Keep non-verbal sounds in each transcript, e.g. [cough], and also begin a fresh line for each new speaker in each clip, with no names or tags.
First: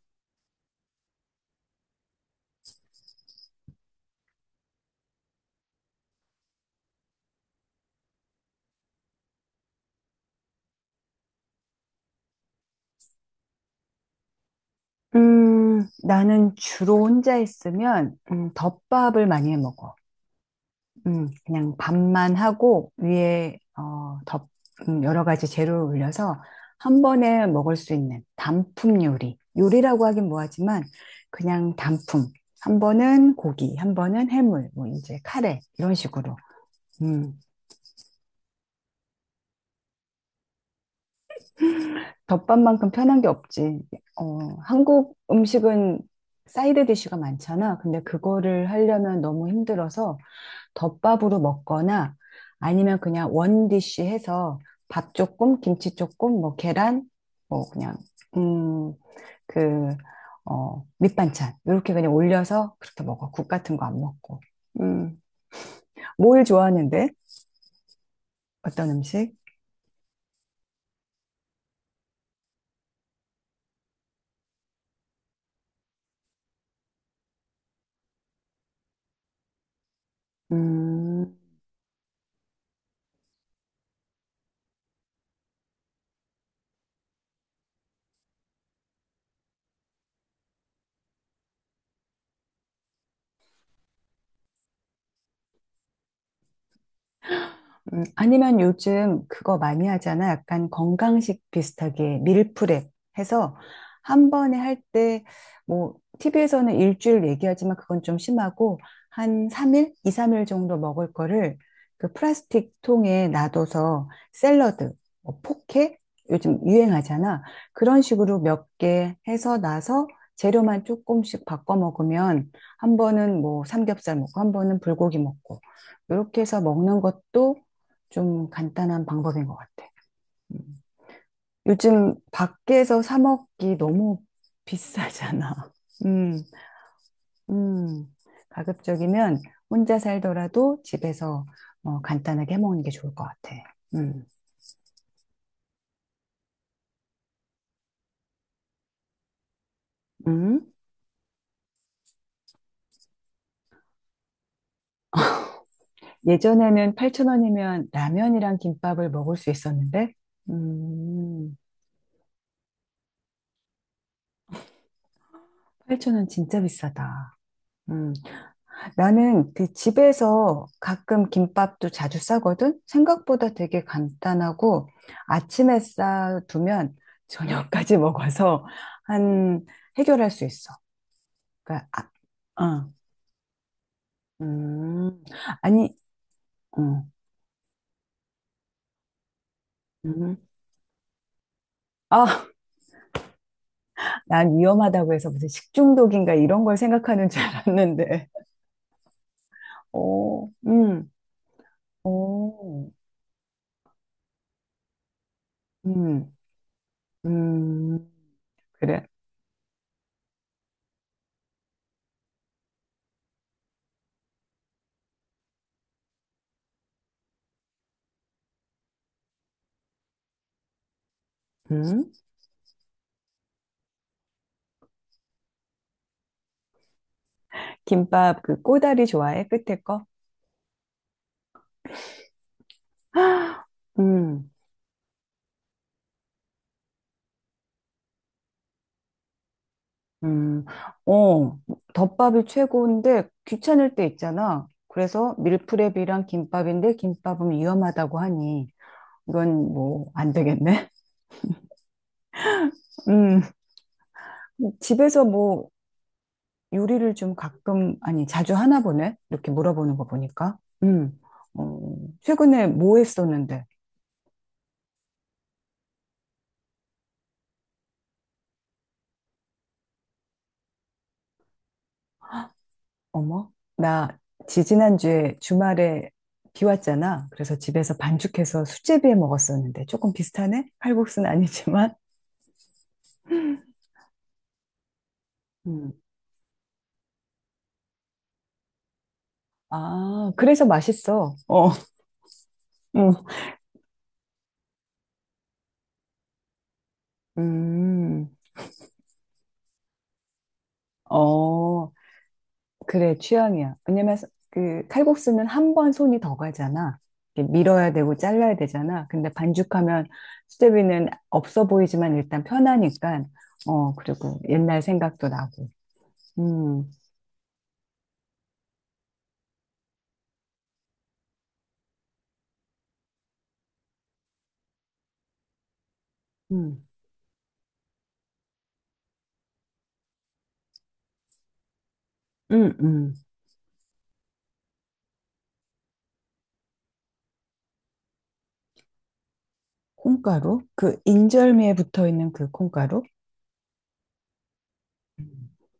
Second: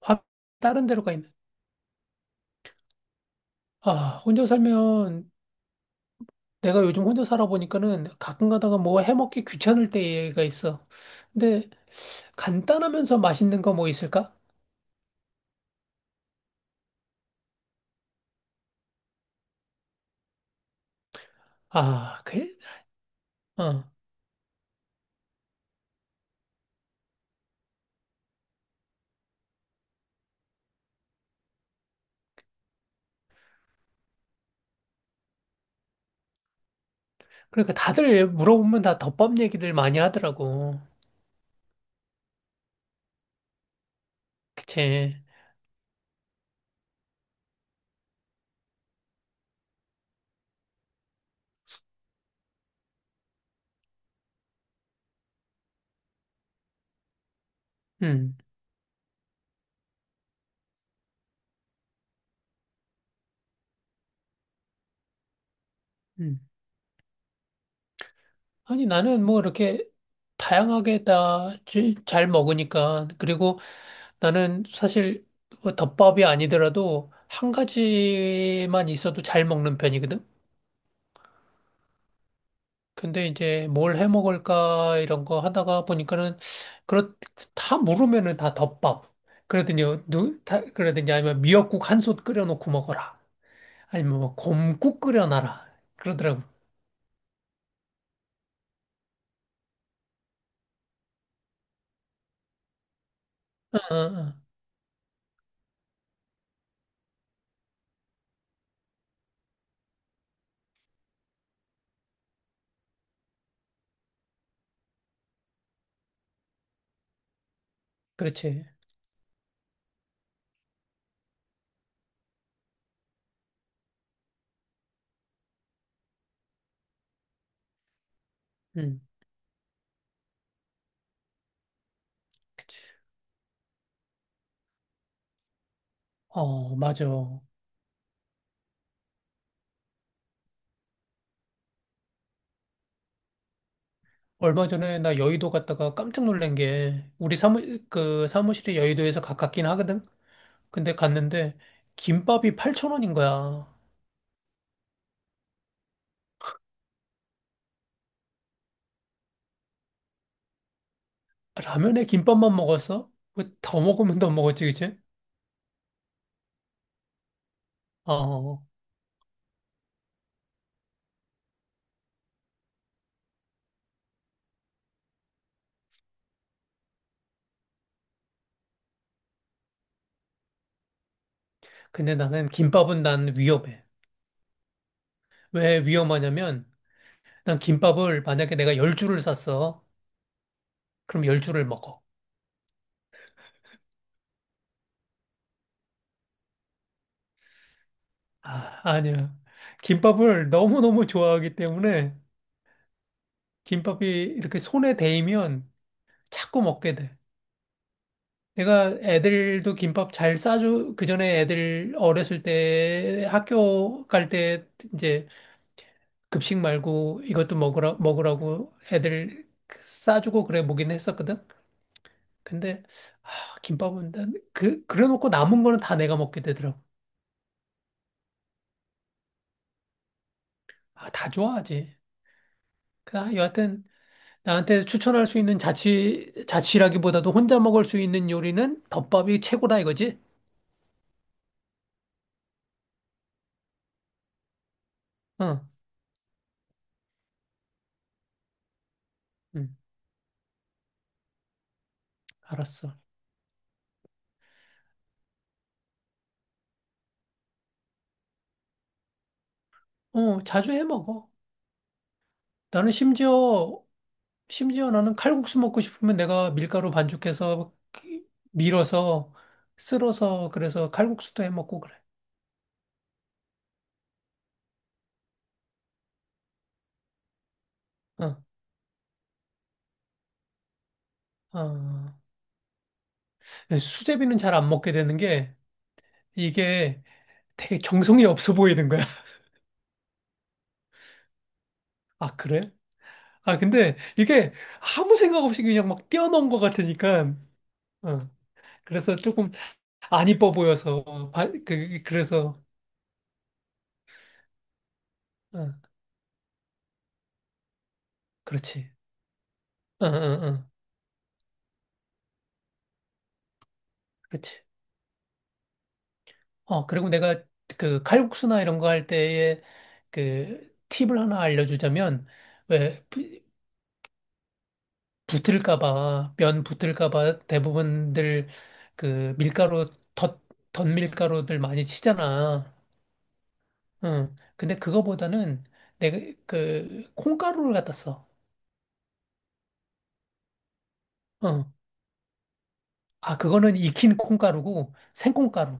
화 다른 데로 가 있는. 아, 혼자 살면 내가 요즘 혼자 살아보니까는 가끔 가다가 뭐 해먹기 귀찮을 때가 있어. 근데 간단하면서 맛있는 거 뭐 있을까?
나는 주로 혼자 있으면, 덮밥을 많이 해 먹어. 그냥
아,
밥만
그래?
하고, 위에,
어.
덮, 여러 가지 재료를 올려서 한 번에 먹을 수 있는 단품 요리. 요리라고 하긴 뭐하지만, 그냥 단품. 한 번은 고기, 한 번은 해물, 뭐, 이제 카레, 이런 식으로. 음.
그러니까 다들 물어보면 다 덮밥 얘기들 많이 하더라고.
덮밥만큼 편한 게 없지. 어,
그치?
한국 음식은 사이드 디쉬가 많잖아. 근데 그거를 하려면 너무 힘들어서, 덮밥으로 먹거나 아니면 그냥 원디쉬 해서 밥 조금, 김치 조금, 뭐 계란, 뭐 그냥
음.
음, 그, 밑반찬 이렇게 그냥 올려서 그렇게 먹어. 국 같은 거 안 먹고. 음.
음.
뭘 좋아하는데?
아니,
어떤
나는
음식?
뭐 이렇게 다양하게 다 잘 먹으니까. 그리고 나는 사실 뭐 덮밥이 아니더라도 한 가지만 있어도 잘 먹는 편이거든.
음.
근데 이제 뭘 해 먹을까 이런 거 하다가 보니까는 그렇 다 물으면은 다 덮밥. 그러더니 그러더니 아니면 미역국 한솥 끓여 놓고 먹어라. 아니면 뭐 곰국 끓여 놔라. 그러더라고.
아니면 요즘 그거 많이 하잖아. 약간 건강식 비슷하게 밀프렙 해서
어, 어,
한
어.
번에 할 때, 뭐, TV에서는 일주일 얘기하지만 그건 좀 심하고, 한 3일? 2, 3일 정도 먹을 거를 그 플라스틱 통에 놔둬서 샐러드, 뭐 포케? 요즘 유행하잖아. 그런 식으로
그렇지.
몇 개 해서 나서 재료만 조금씩 바꿔 먹으면 한 번은 뭐 삼겹살 먹고, 한 번은 불고기 먹고, 이렇게 해서 먹는 것도 좀
음.
간단한 방법인 것 같아. 음. 요즘 밖에서 사 먹기 너무 비싸잖아. [laughs] 음.
어, 맞아.
음. 가급적이면 혼자 살더라도 집에서 어, 간단하게 해 먹는 게 좋을 것 같아. 음.
얼마 전에 나 여의도 갔다가 깜짝 놀란 게 우리 사무 그 사무실이 여의도에서 가깝긴 하거든.
음.
근데 갔는데 김밥이 8,000원인 거야.
예전에는 8,000원이면 라면이랑 김밥을 먹을 수 있었는데, 음,
라면에 김밥만 먹었어? 뭐더 먹으면 더 먹었지, 그치?
8,000원 진짜 비싸다. 음.
어,
나는 그 집에서 가끔 김밥도 자주 싸거든? 생각보다 되게 간단하고 아침에 싸두면 저녁까지 [laughs] 먹어서 한, 해결할 수 있어. 그러니까,
근데 나는
아, 어.
김밥은 난 위험해.
음.
왜
아니.
위험하냐면,
음.
난 김밥을 만약에 내가 열 줄을 샀어.
음.
그럼 열 줄을 먹어.
아, 난 위험하다고 해서 무슨 식중독인가 이런 걸 생각하는 줄 알았는데.
아, 아니야. 김밥을
오.
너무너무
음.
좋아하기 때문에,
오.
김밥이 이렇게 손에 대이면
음.
자꾸 먹게 돼.
음.
내가
그래.
애들도 김밥 잘 싸주, 그 전에 애들 어렸을 때 학교 갈 때 이제 급식 말고 이것도 먹으라고 애들 싸주고 그래 보긴 했었거든.
음.
근데 아, 김밥은 난 그래놓고 남은 거는 다 내가 먹게 되더라고.
김밥 그 꼬다리 좋아해? 끝에 거?
아, 다 좋아하지. 여하튼
음,
나한테 추천할 수 있는 자취라기보다도 혼자 먹을 수 있는 요리는 덮밥이 최고다 이거지?
음. 어, 덮밥이 최고인데 귀찮을 때 있잖아. 그래서
응.
밀프렙이랑 김밥인데 김밥은 위험하다고 하니 이건
응.
뭐 안 되겠네.
알았어.
[laughs] 음, 집에서 뭐 요리를 좀 가끔, 아니 자주 하나 보네? 이렇게 물어보는 거
어,
보니까.
자주 해
음,
먹어.
어. 최근에
나는
뭐 했었는데?
심지어 나는 칼국수 먹고 싶으면 내가 밀가루 반죽해서 그 밀어서 쓸어서 그래서 칼국수도 해 먹고 그래.
어머, 나 지지난주에 주말에 비 왔잖아. 그래서 집에서
어.
반죽해서 수제비에 먹었었는데 조금 비슷하네? 칼국수는 아니지만.
어. 수제비는 잘 안 먹게 되는 게
음.
이게 되게 정성이 없어 보이는 거야. [laughs]
아, 그래서 맛있어. 어.
아, 그래?
음,
아, 근데 이게 아무 생각 없이 그냥 막 뛰어넘은 것 같으니까, 어.
음,
그래서 조금 안 이뻐 보여서, 바- 그,
어,
그, 그래서,
그래, 취향이야. 왜냐면 그 칼국수는 한
어,
번 손이 더 가잖아. 이렇게 밀어야 되고 잘라야
그렇지.
되잖아. 근데 반죽하면
어, 어, 어,
수제비는 없어 보이지만 일단 편하니까. 어, 그리고
그렇지.
옛날 생각도 나고.
어,
음,
그리고 내가 그 칼국수나 이런 거 할 때에 그 팁을 하나 알려주자면, 왜 붙을까 봐, 면
음,
붙을까 봐 대부분들 그 밀가루, 덧 밀가루들 많이
음,
치잖아.
음.
응. 근데 그거보다는 내가 그 콩가루를 갖다 써.
콩가루? 그
응.
인절미에 붙어 있는 그 콩가루?
아, 그거는 익힌 콩가루고
음.
생콩가루.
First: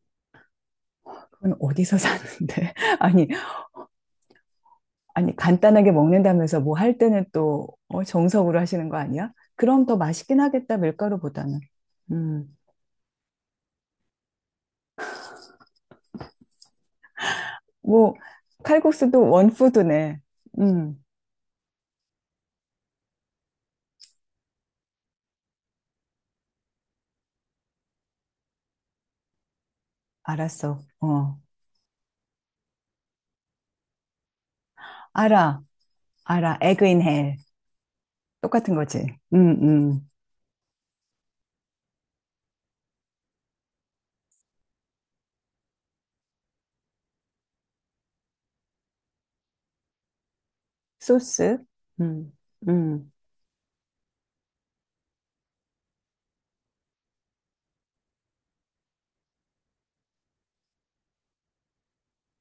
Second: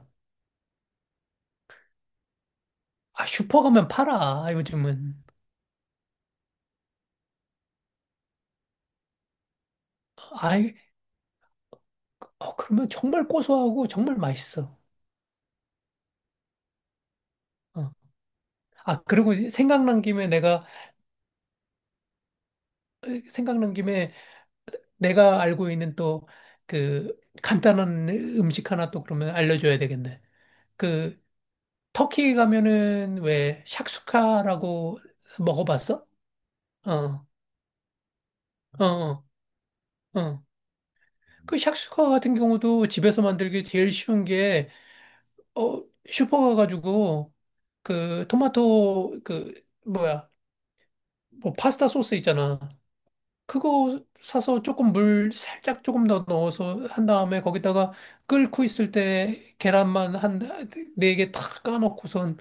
그건 어디서 사는데? [laughs]
아,
아니,
슈퍼 가면 팔아, 요즘은.
아니, 간단하게 먹는다면서 뭐 할 때는 또 어, 정석으로 하시는 거 아니야? 그럼 더 맛있긴
아이,
하겠다, 밀가루보다는. 음.
그러면 정말 고소하고 정말 맛있어. 어.
뭐,
아,
칼국수도
그리고 생각난
원푸드네.
김에 내가,
음.
생각난 김에 내가 알고 있는 또 그 간단한 음식 하나 또 그러면 알려줘야 되겠네.
알았어.
그
어.
터키 가면은 왜 샥슈카라고
알아,
먹어봤어?
알아. 에그 인
어,
헬. 똑같은
어,
거지.
어.
음. 음.
어. 그 샥슈카 같은 경우도 집에서 만들기 제일 쉬운 게, 슈퍼 가가지고, 그, 토마토, 그, 뭐야, 뭐,
소스.
파스타 소스
음,
있잖아.
음,
그거 사서 조금 물 살짝 조금 더 넣어서 한 다음에 거기다가 끓고 있을 때 계란만 한 4개 탁 까놓고선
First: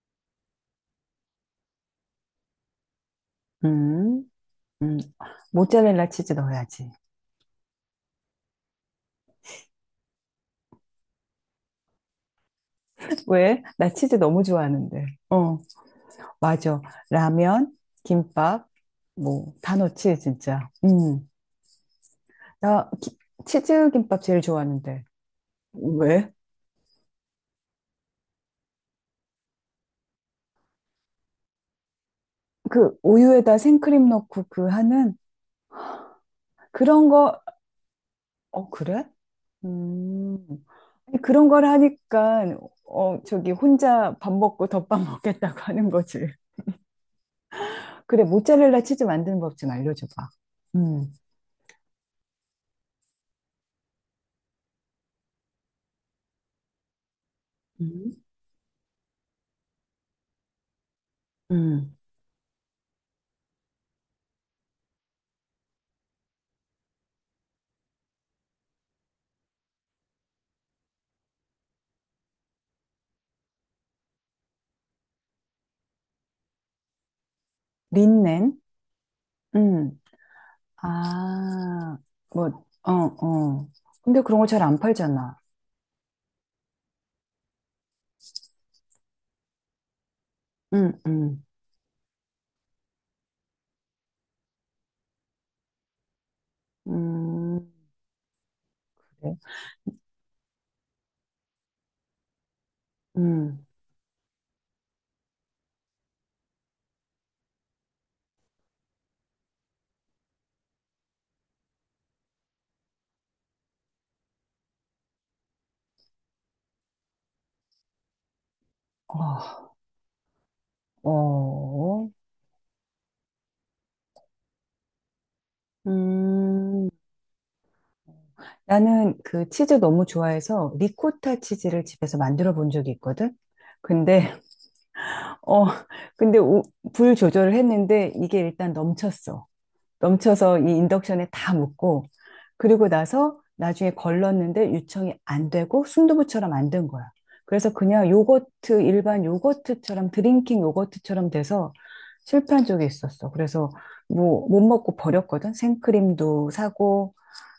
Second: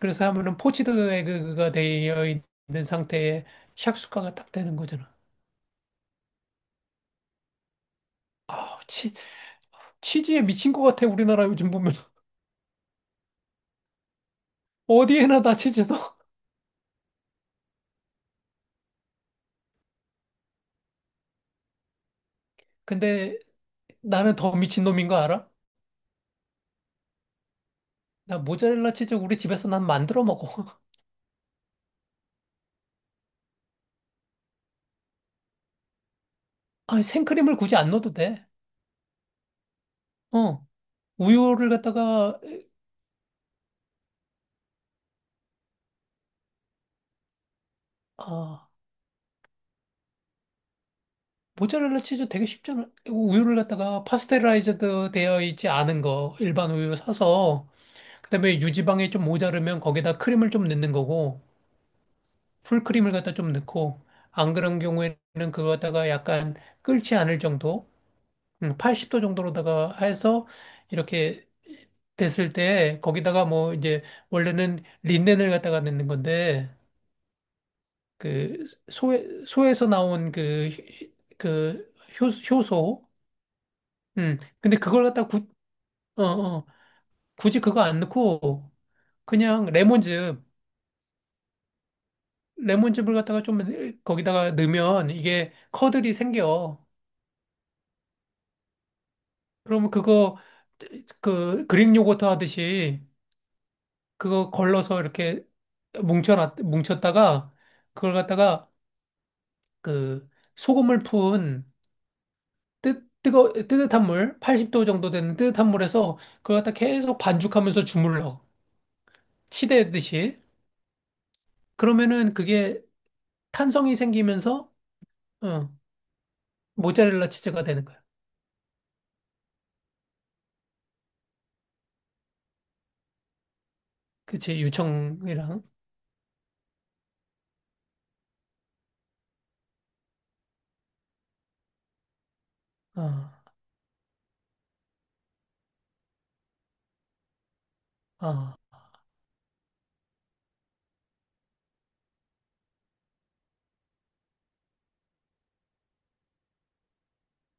그래서 하면은 포치드 에그가 되어 있는 상태에
음,
샥슈카가 딱 되는
음.
거잖아.
모짜렐라 치즈 넣어야지.
아, 치즈에 미친 것 같아, 우리나라 요즘 보면. [laughs]
왜? 나 치즈 너무 좋아하는데.
어디에나 다
어,
치즈 넣어.
맞아. 라면, 김밥, 뭐, 다 넣지, 진짜. 음. 나 기-
근데
치즈 김밥
나는
제일
더 미친
좋아하는데.
놈인 거 알아?
왜?
나 모짜렐라 치즈 우리 집에서 난 만들어 먹어. [laughs]
그 우유에다 생크림 넣고 그 하는
아,
그런 거,
생크림을 굳이 안 넣어도 돼.
어, 그래? 음.
어,
아니, 그런 걸
우유를 갖다가
하니까, 어, 저기 혼자 밥 먹고 덮밥 먹겠다고 하는 거지. 그래,
아,
모짜렐라 치즈 만드는 법 좀 알려줘봐. 음.
모짜렐라 치즈 되게 쉽잖아. 우유를 갖다가 파스테라이즈드 되어 있지 않은 거 일반 우유 사서
음.
그다음에 유지방이 좀 모자르면 거기다 크림을 좀 넣는 거고
음.
풀크림을 갖다 좀 넣고 안 그런 경우에는 그거 갖다가 약간 끓지 않을 정도, 80도 정도로다가 해서 이렇게 됐을 때 거기다가 뭐 이제 원래는 린넨을 갖다가 넣는 건데
린넨?
그 소에서
음.
나온 그 그
아, 뭐, 어,
효소.
어. 근데 그런 거 잘
근데
안 팔잖아.
어, 어, 굳이 그거 안 넣고 그냥 레몬즙
응, 응.
레몬즙을 갖다가 좀 거기다가 넣으면 이게 커들이 생겨.
음, 그래.
그러면 그거 그 그릭 요거트 하듯이
음,
그거 걸러서 이렇게 뭉쳤다가 그걸 갖다가 그 소금을 푼 뜨뜻한 물, 80도 정도 되는 뜨뜻한 물에서 그걸 갖다 계속 반죽하면서 주물러.
어,
치대듯이.
어.
그러면은 그게 탄성이 생기면서, 어,
음.
모짜렐라 치즈가 되는 거야.
나는 그 치즈 너무 좋아해서 리코타 치즈를 집에서 만들어 본 적이 있거든? 근데,
그치,
[laughs]
유청이랑.
어, 근데 우- 불 조절을 했는데 이게 일단 넘쳤어. 넘쳐서 이 인덕션에 다 묻고 그리고
어,
나서 나중에 걸렀는데 유청이 안 되고 순두부처럼 안 된 거야. 그래서 그냥
어,
요거트 일반 요거트처럼 드링킹 요거트처럼 돼서 실패한 적이 있었어. 그래서 뭐 못 먹고 버렸거든. 생크림도 사고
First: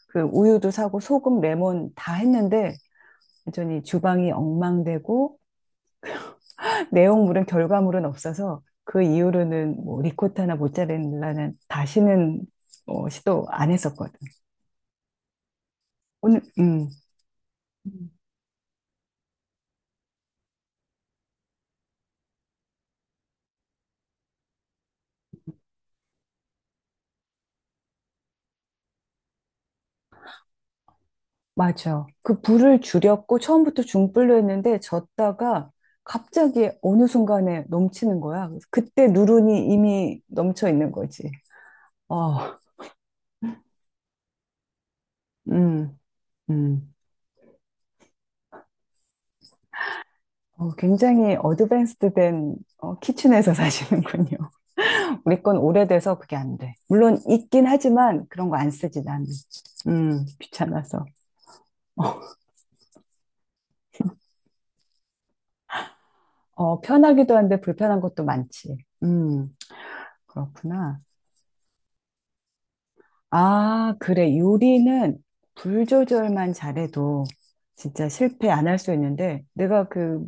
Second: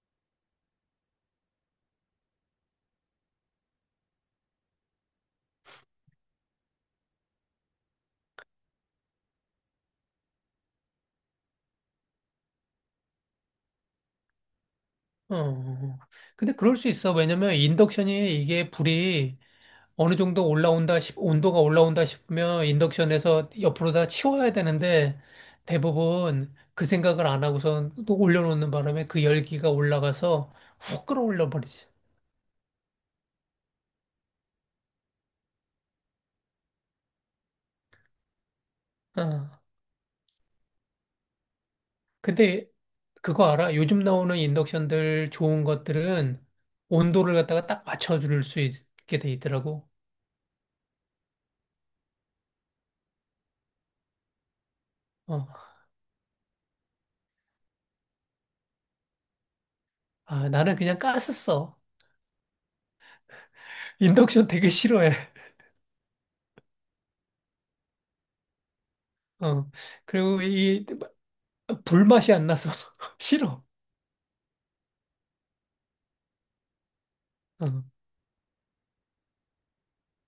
그 우유도 사고 소금, 레몬 다 했는데 완전히 주방이 엉망되고 [laughs] 내용물은 결과물은 없어서 그 이후로는 뭐 리코타나 모짜렐라는 다시는 어, 시도 안 했었거든.
어. 어.
오늘.
근데 그럴 수
음.
있어. 왜냐면
음.
인덕션이 이게 불이 어느 정도 올라온다 온도가 올라온다 싶으면 인덕션에서 옆으로 다 치워야 되는데 대부분 그 생각을 안 하고선 또 올려놓는 바람에 그 열기가 올라가서 훅 끌어올려 버리지.
맞아. 그 불을 줄였고 처음부터 중불로 했는데 졌다가 갑자기 어느 순간에 넘치는 거야. 그래서 그때
어.
누run이 이미 넘쳐 있는 거지. 어.
근데 그거 알아? 요즘 나오는 인덕션들 좋은
음,
것들은
음.
온도를 갖다가 딱 맞춰줄 수 있게 돼 있더라고.
어, 굉장히 어드밴스드 된 어, 키친에서 [laughs] 사시는군요. 우리 건
어.
오래돼서 그게 안 돼. 물론 있긴 하지만 그런 거 안 쓰지, 나는.
아, 나는 그냥
귀찮아서.
가스 써. 인덕션 되게 싫어해.
어, 편하기도 한데 불편한 것도 많지. 음.
어. 그리고 이
그렇구나.
불맛이 안 나서 [laughs] 싫어.
아, 그래. 요리는 불 조절만 잘해도
어.
진짜 실패 안 할 수 있는데, 내가 그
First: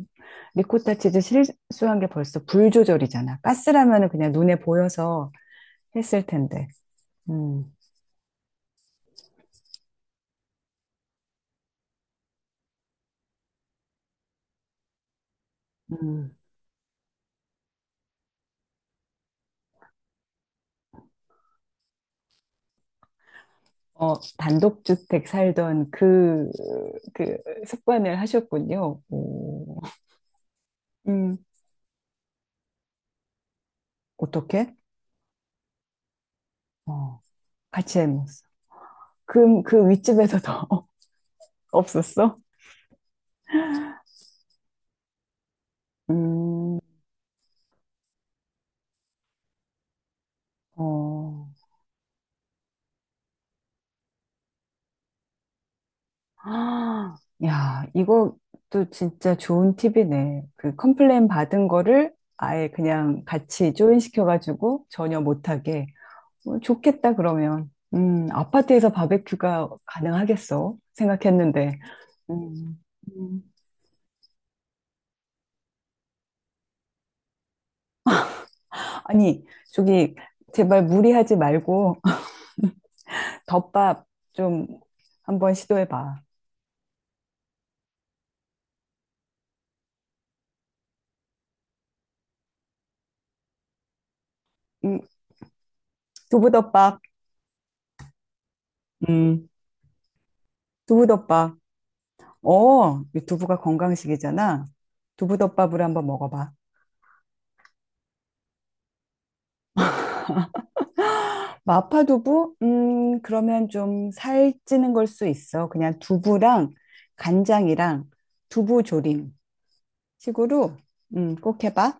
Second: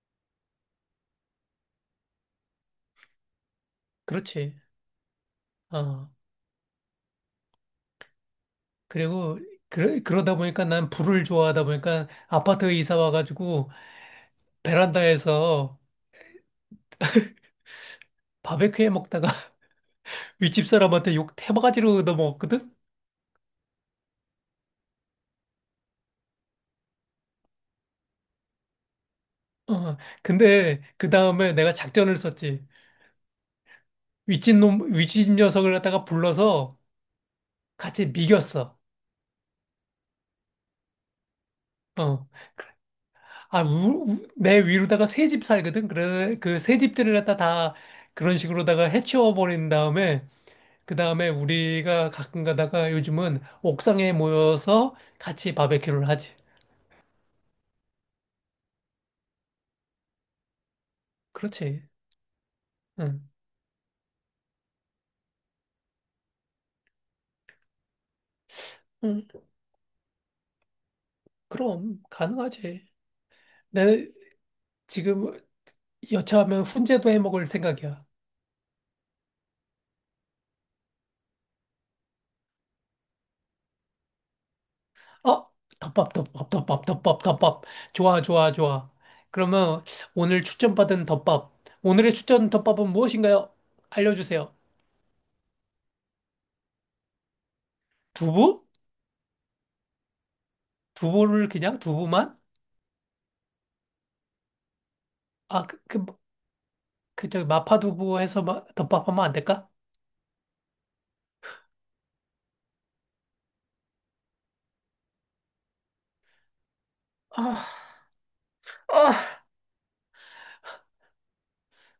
리코타 치즈 실수한 게 벌써 불 조절이잖아. 가스라면은 그냥
그렇지.
눈에 보여서
어
했을 텐데. 음.
그리고 그러다 보니까 난 불을 좋아하다 보니까 아파트에 이사 와가지고 베란다에서
음.
바베큐 해 먹다가 [laughs] 윗집 사람한테 욕 태바가지로 넘어거든.
어, 단독주택 살던 그, 그 습관을 하셨군요. 오.
어, 근데 그
음,
다음에 내가 작전을 썼지. 윗집
어떻게?
놈, 윗집 녀석을 갖다가 불러서
어, 같이
같이
해 먹었어.
미겼어.
그, 그 윗집에서 더 [laughs]
어.
없었어?
아, 내 위로다가 새 집 살거든? 그래, 그 새
음.
집들을 갖다 다 그런 식으로다가 해치워 버린 다음에 그 다음에
어.
우리가 가끔 가다가 요즘은 옥상에 모여서 같이 바베큐를 하지.
아, 야, 이것도 진짜 좋은 팁이네. 그 컴플레인 받은
그렇지.
거를 아예 그냥
응.
같이 조인시켜가지고 전혀 못하게. 어, 좋겠다, 그러면. 아파트에서
응.
바베큐가 가능하겠어? 생각했는데.
그럼
음.
가능하지.
음.
내 지금 여차하면 훈제도 해 먹을 생각이야.
아니, 저기, 제발 무리하지 말고, [laughs] 덮밥 좀
어?
한번
덮밥,
시도해봐.
덮밥, 덮밥, 덮밥, 덮밥. 좋아, 좋아, 좋아. 그러면 오늘 추천받은 덮밥. 오늘의 추천 덮밥은 무엇인가요? 알려주세요.
음, 두부덮밥.
두부?
음,
두부를
두부덮밥.
그냥 두부만?
어, 이 두부가 건강식이잖아.
아,
두부덮밥으로 한번 먹어봐.
저기 마파두부 해서 덮밥 하면 안 될까?
마파두부? 그러면 좀 살찌는 걸 수 있어. 그냥 두부랑
아,
간장이랑 두부조림
아.
식으로 꼭 해봐.